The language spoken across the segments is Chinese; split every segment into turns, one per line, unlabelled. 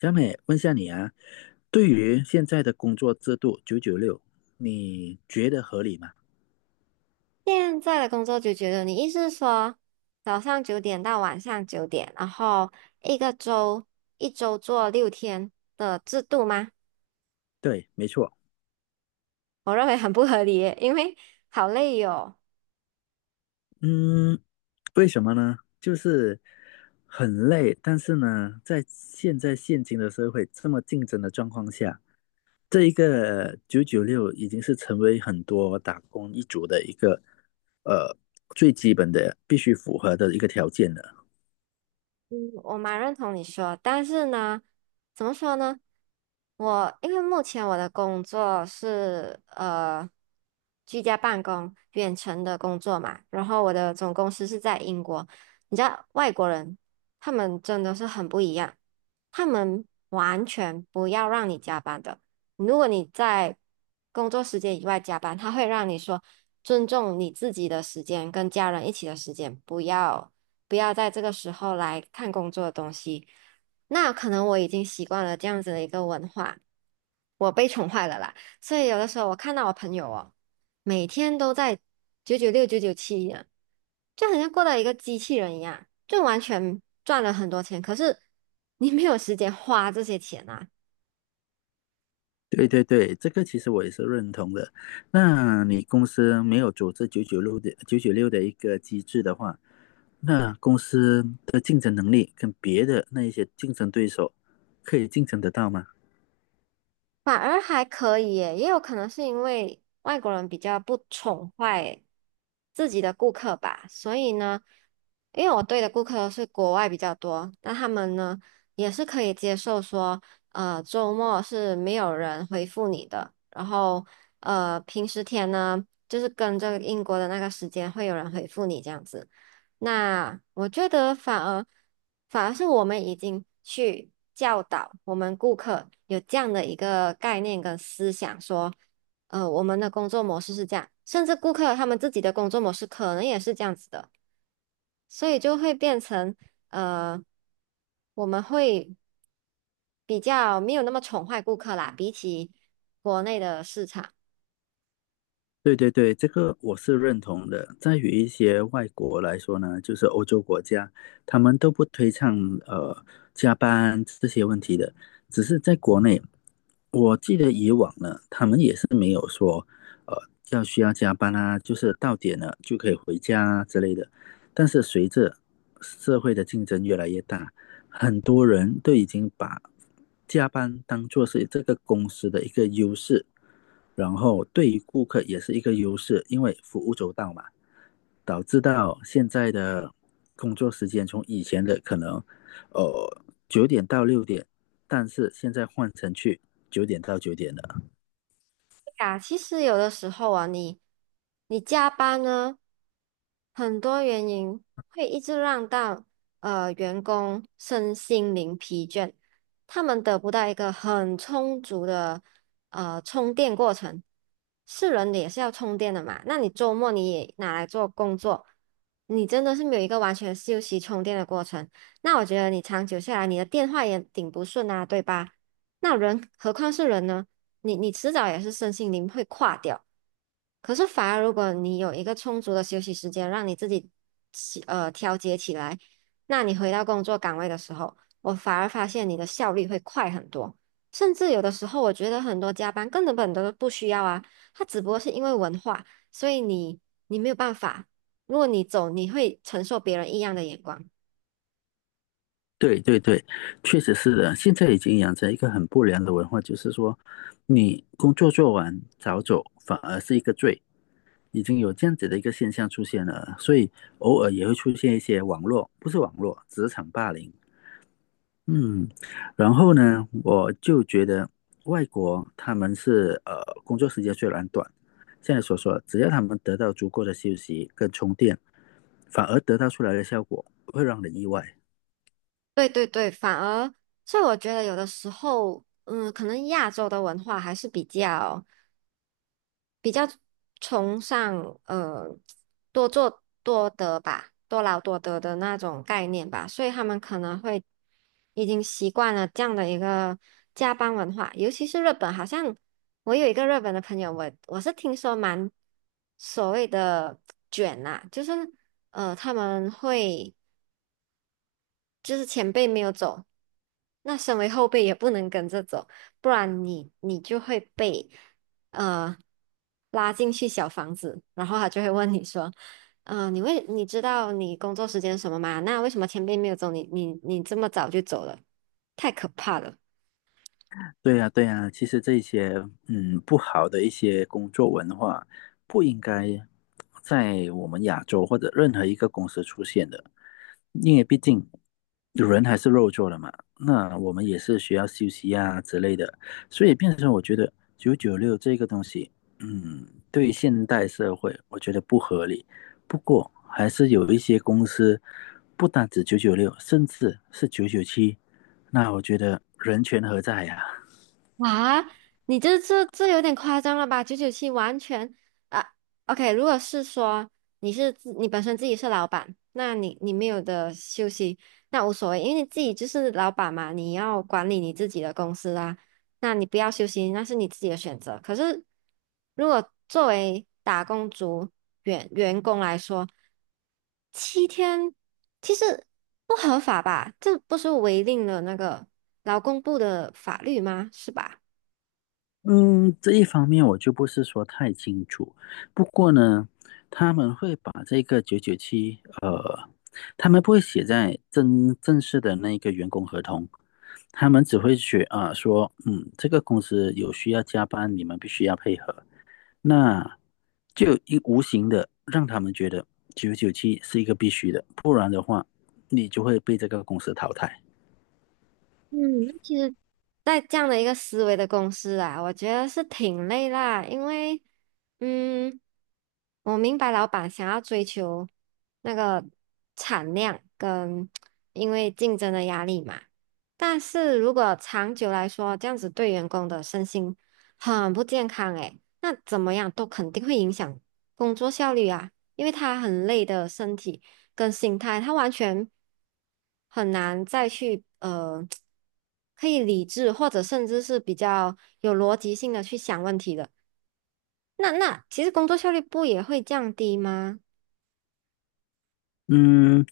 小美，问下你啊，对于现在的工作制度九九六，你觉得合理吗？
现在的工作就觉得，你意思是说早上九点到晚上九点，然后一个周一周做6天的制度吗？
对，没错。
我认为很不合理耶，因为好累哟。
嗯。为什么呢？就是很累，但是呢，在现今的社会这么竞争的状况下，这一个九九六已经是成为很多打工一族的一个呃最基本的必须符合的一个条件了。
嗯，我蛮认同你说，但是呢，怎么说呢？我因为目前我的工作是居家办公、远程的工作嘛，然后我的总公司是在英国。你知道外国人他们真的是很不一样，他们完全不要让你加班的。如果你在工作时间以外加班，他会让你说尊重你自己的时间跟家人一起的时间，不要。不要在这个时候来看工作的东西。那可能我已经习惯了这样子的一个文化，我被宠坏了啦。所以有的时候我看到我朋友哦，每天都在996、九九七一样，就好像过了一个机器人一样，就完全赚了很多钱，可是你没有时间花这些钱啊。
对对对，这个其实我也是认同的。那你公司没有组织九九六的一个机制的话，那公司的竞争能力跟别的那一些竞争对手可以竞争得到吗？
反而还可以耶，也有可能是因为外国人比较不宠坏自己的顾客吧，所以呢，因为我对的顾客都是国外比较多，那他们呢也是可以接受说，周末是没有人回复你的，然后平时天呢，就是跟着英国的那个时间会有人回复你这样子。那我觉得反而是我们已经去教导我们顾客有这样的一个概念跟思想，说，我们的工作模式是这样，甚至顾客他们自己的工作模式可能也是这样子的，所以就会变成呃，我们会比较没有那么宠坏顾客啦，比起国内的市场。
对对对，这个我是认同的。在于一些外国来说呢，就是欧洲国家，他们都不推倡呃加班这些问题的。只是在国内，我记得以往呢，他们也是没有说呃要需要加班啊，就是到点了就可以回家啊之类的。但是随着社会的竞争越来越大，很多人都已经把加班当做是这个公司的一个优势，然后对于顾客也是一个优势，因为服务周到嘛，导致到现在的工作时间从以前的可能呃9点到6点，但是现在换成去9点到9点了。
啊，其实有的时候啊，你加班呢，很多原因会一直让到员工身心灵疲倦，他们得不到一个很充足的充电过程。是人的也是要充电的嘛，那你周末你也拿来做工作，你真的是没有一个完全休息充电的过程。那我觉得你长久下来，你的电话也顶不顺啊，对吧？那人何况是人呢？你迟早也是身心灵会垮掉。可是反而如果你有一个充足的休息时间，让你自己调节起来，那你回到工作岗位的时候，我反而发现你的效率会快很多。甚至有的时候，我觉得很多加班根本都不需要啊，它只不过是因为文化，所以你没有办法。如果你走，你会承受别人异样的眼光。
对对对，确实是的，现在已经养成一个很不良的文化，就是说你工作做完早走反而是一个罪。已经有这样子的一个现象出现了，所以偶尔也会出现一些网络，不是网络，职场霸凌。嗯。然后呢，我就觉得外国他们是工作时间虽然短，现在所说只要他们得到足够的休息跟充电，反而得到出来的效果会让人意外。
对对对，反而，所以我觉得有的时候，可能亚洲的文化还是比较。崇尚多做多得吧，多劳多得的那种概念吧，所以他们可能会已经习惯了这样的一个加班文化，尤其是日本，好像我有一个日本的朋友，我是听说蛮所谓的 卷呐，就是他们会。就是前辈没有走，那身为后辈也不能跟着走，不然你就会被呃拉进去小房子，然后他就会问你说，你知道你工作时间是什么吗？那为什么前辈没有走，你这么早就走了？太可怕了。
对呀，对呀，其实这些不好的一些工作文化，不应该在我们亚洲或者任何一个公司出现的，因为毕竟人还是肉做的嘛，那我们也是需要休息啊之类的，所以变成我觉得九九六这个东西，对现代社会我觉得不合理，不过还是有一些公司不单止九九六，甚至是九九七，那我觉得人权何在呀、
哇，你这有点夸张了吧？九九七完全啊，OK，如果是说你本身自己是老板，那你没有的休息，那无所谓，因为你自己就是老板嘛，你要管理你自己的公司啊，那你不要休息，那是你自己的选择。可是如果作为打工族员工来说，7天其实不合法吧？这不是违令了那个劳工部的法律吗？是吧？
嗯，这一方面我就不是说太清楚，不过呢，他们会把这个九九七，他们不会写在正式的那个员工合同，他们只会写啊、说，这个公司有需要加班，你们必须要配合，那就一无形的让他们觉得九九七是一个必须的，不然的话，你就会被这个公司淘汰。
嗯，那其实，在这样的一个思维的公司啊，我觉得是挺累啦，因为，嗯，我明白老板想要追求那个产量跟因为竞争的压力嘛，但是如果长久来说，这样子对员工的身心很不健康诶，那怎么样都肯定会影响工作效率啊，因为他很累的身体。跟心态，他完全很难再去可以理智或者甚至是比较有逻辑性的去想问题的。那其实工作效率不也会降低吗？
嗯，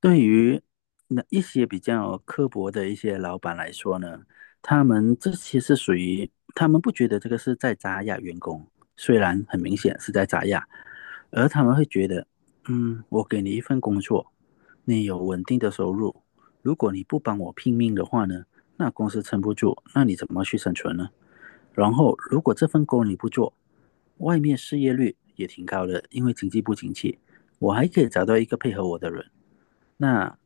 对于那一些比较刻薄的一些老板来说呢，他们这些是属于他们不觉得这个是在砸压员工，虽然很明显是在砸压，而他们会觉得，我给你一份工作，你有稳定的收入，如果你不帮我拼命的话呢，那公司撑不住，那你怎么去生存呢？然后，如果这份工你不做，外面失业率也挺高的，因为经济不景气，我还可以找到一个配合我的人。那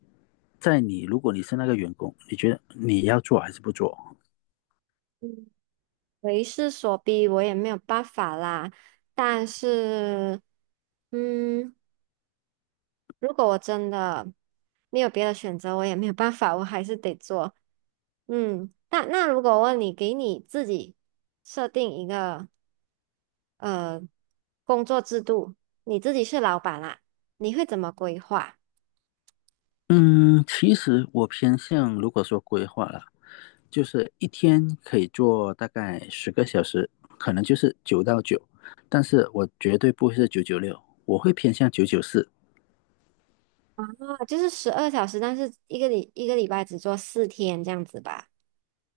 在你，如果你是那个员工，你觉得你要做还是不做？
嗯，为势所逼，我也没有办法啦。但是，嗯，如果我真的没有别的选择，我也没有办法，我还是得做。那如果问你，给你自己设定一个。呃工作制度，你自己是老板啦，你会怎么规划？
嗯，其实我偏向，如果说规划了，就是一天可以做大概十个小时，可能就是九到九，但是我绝对不会是九九六，我会偏向994。
啊，就是12小时，但是一个礼拜只做4天这样子吧。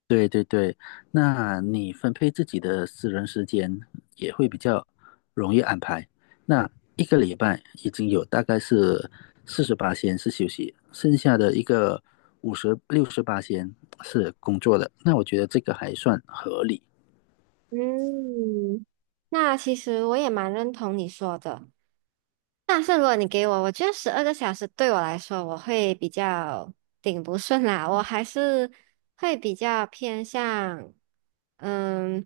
对对对，那你分配自己的私人时间也会比较容易安排。那一个礼拜已经有大概是48天是休息，剩下的一个五十六十八天是工作的。那我觉得这个还算合理。
嗯，那其实我也蛮认同你说的，但是如果你给我，我觉得12个小时对我来说，我会比较顶不顺啦，我还是会比较偏向。嗯，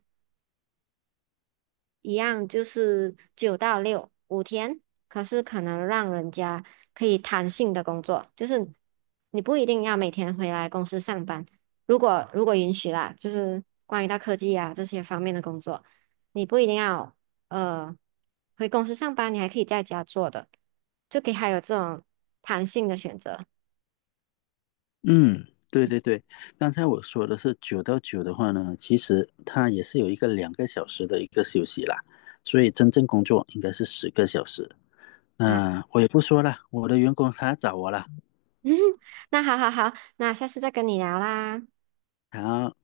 一样就是9到65天，可是可能让人家可以弹性的工作，就是你不一定要每天回来公司上班。如果允许啦，就是关于到科技啊这些方面的工作，你不一定要呃回公司上班，你还可以在家做的，就可以还有这种弹性的选择
嗯，对对对，刚才我说的是九到九的话呢，其实它也是有一个2个小时的一个休息啦，所以真正工作应该是十个小时。
啊。
那我也不说了，我的员工他找我了。
嗯，那好好好，那下次再跟你聊啦。
好。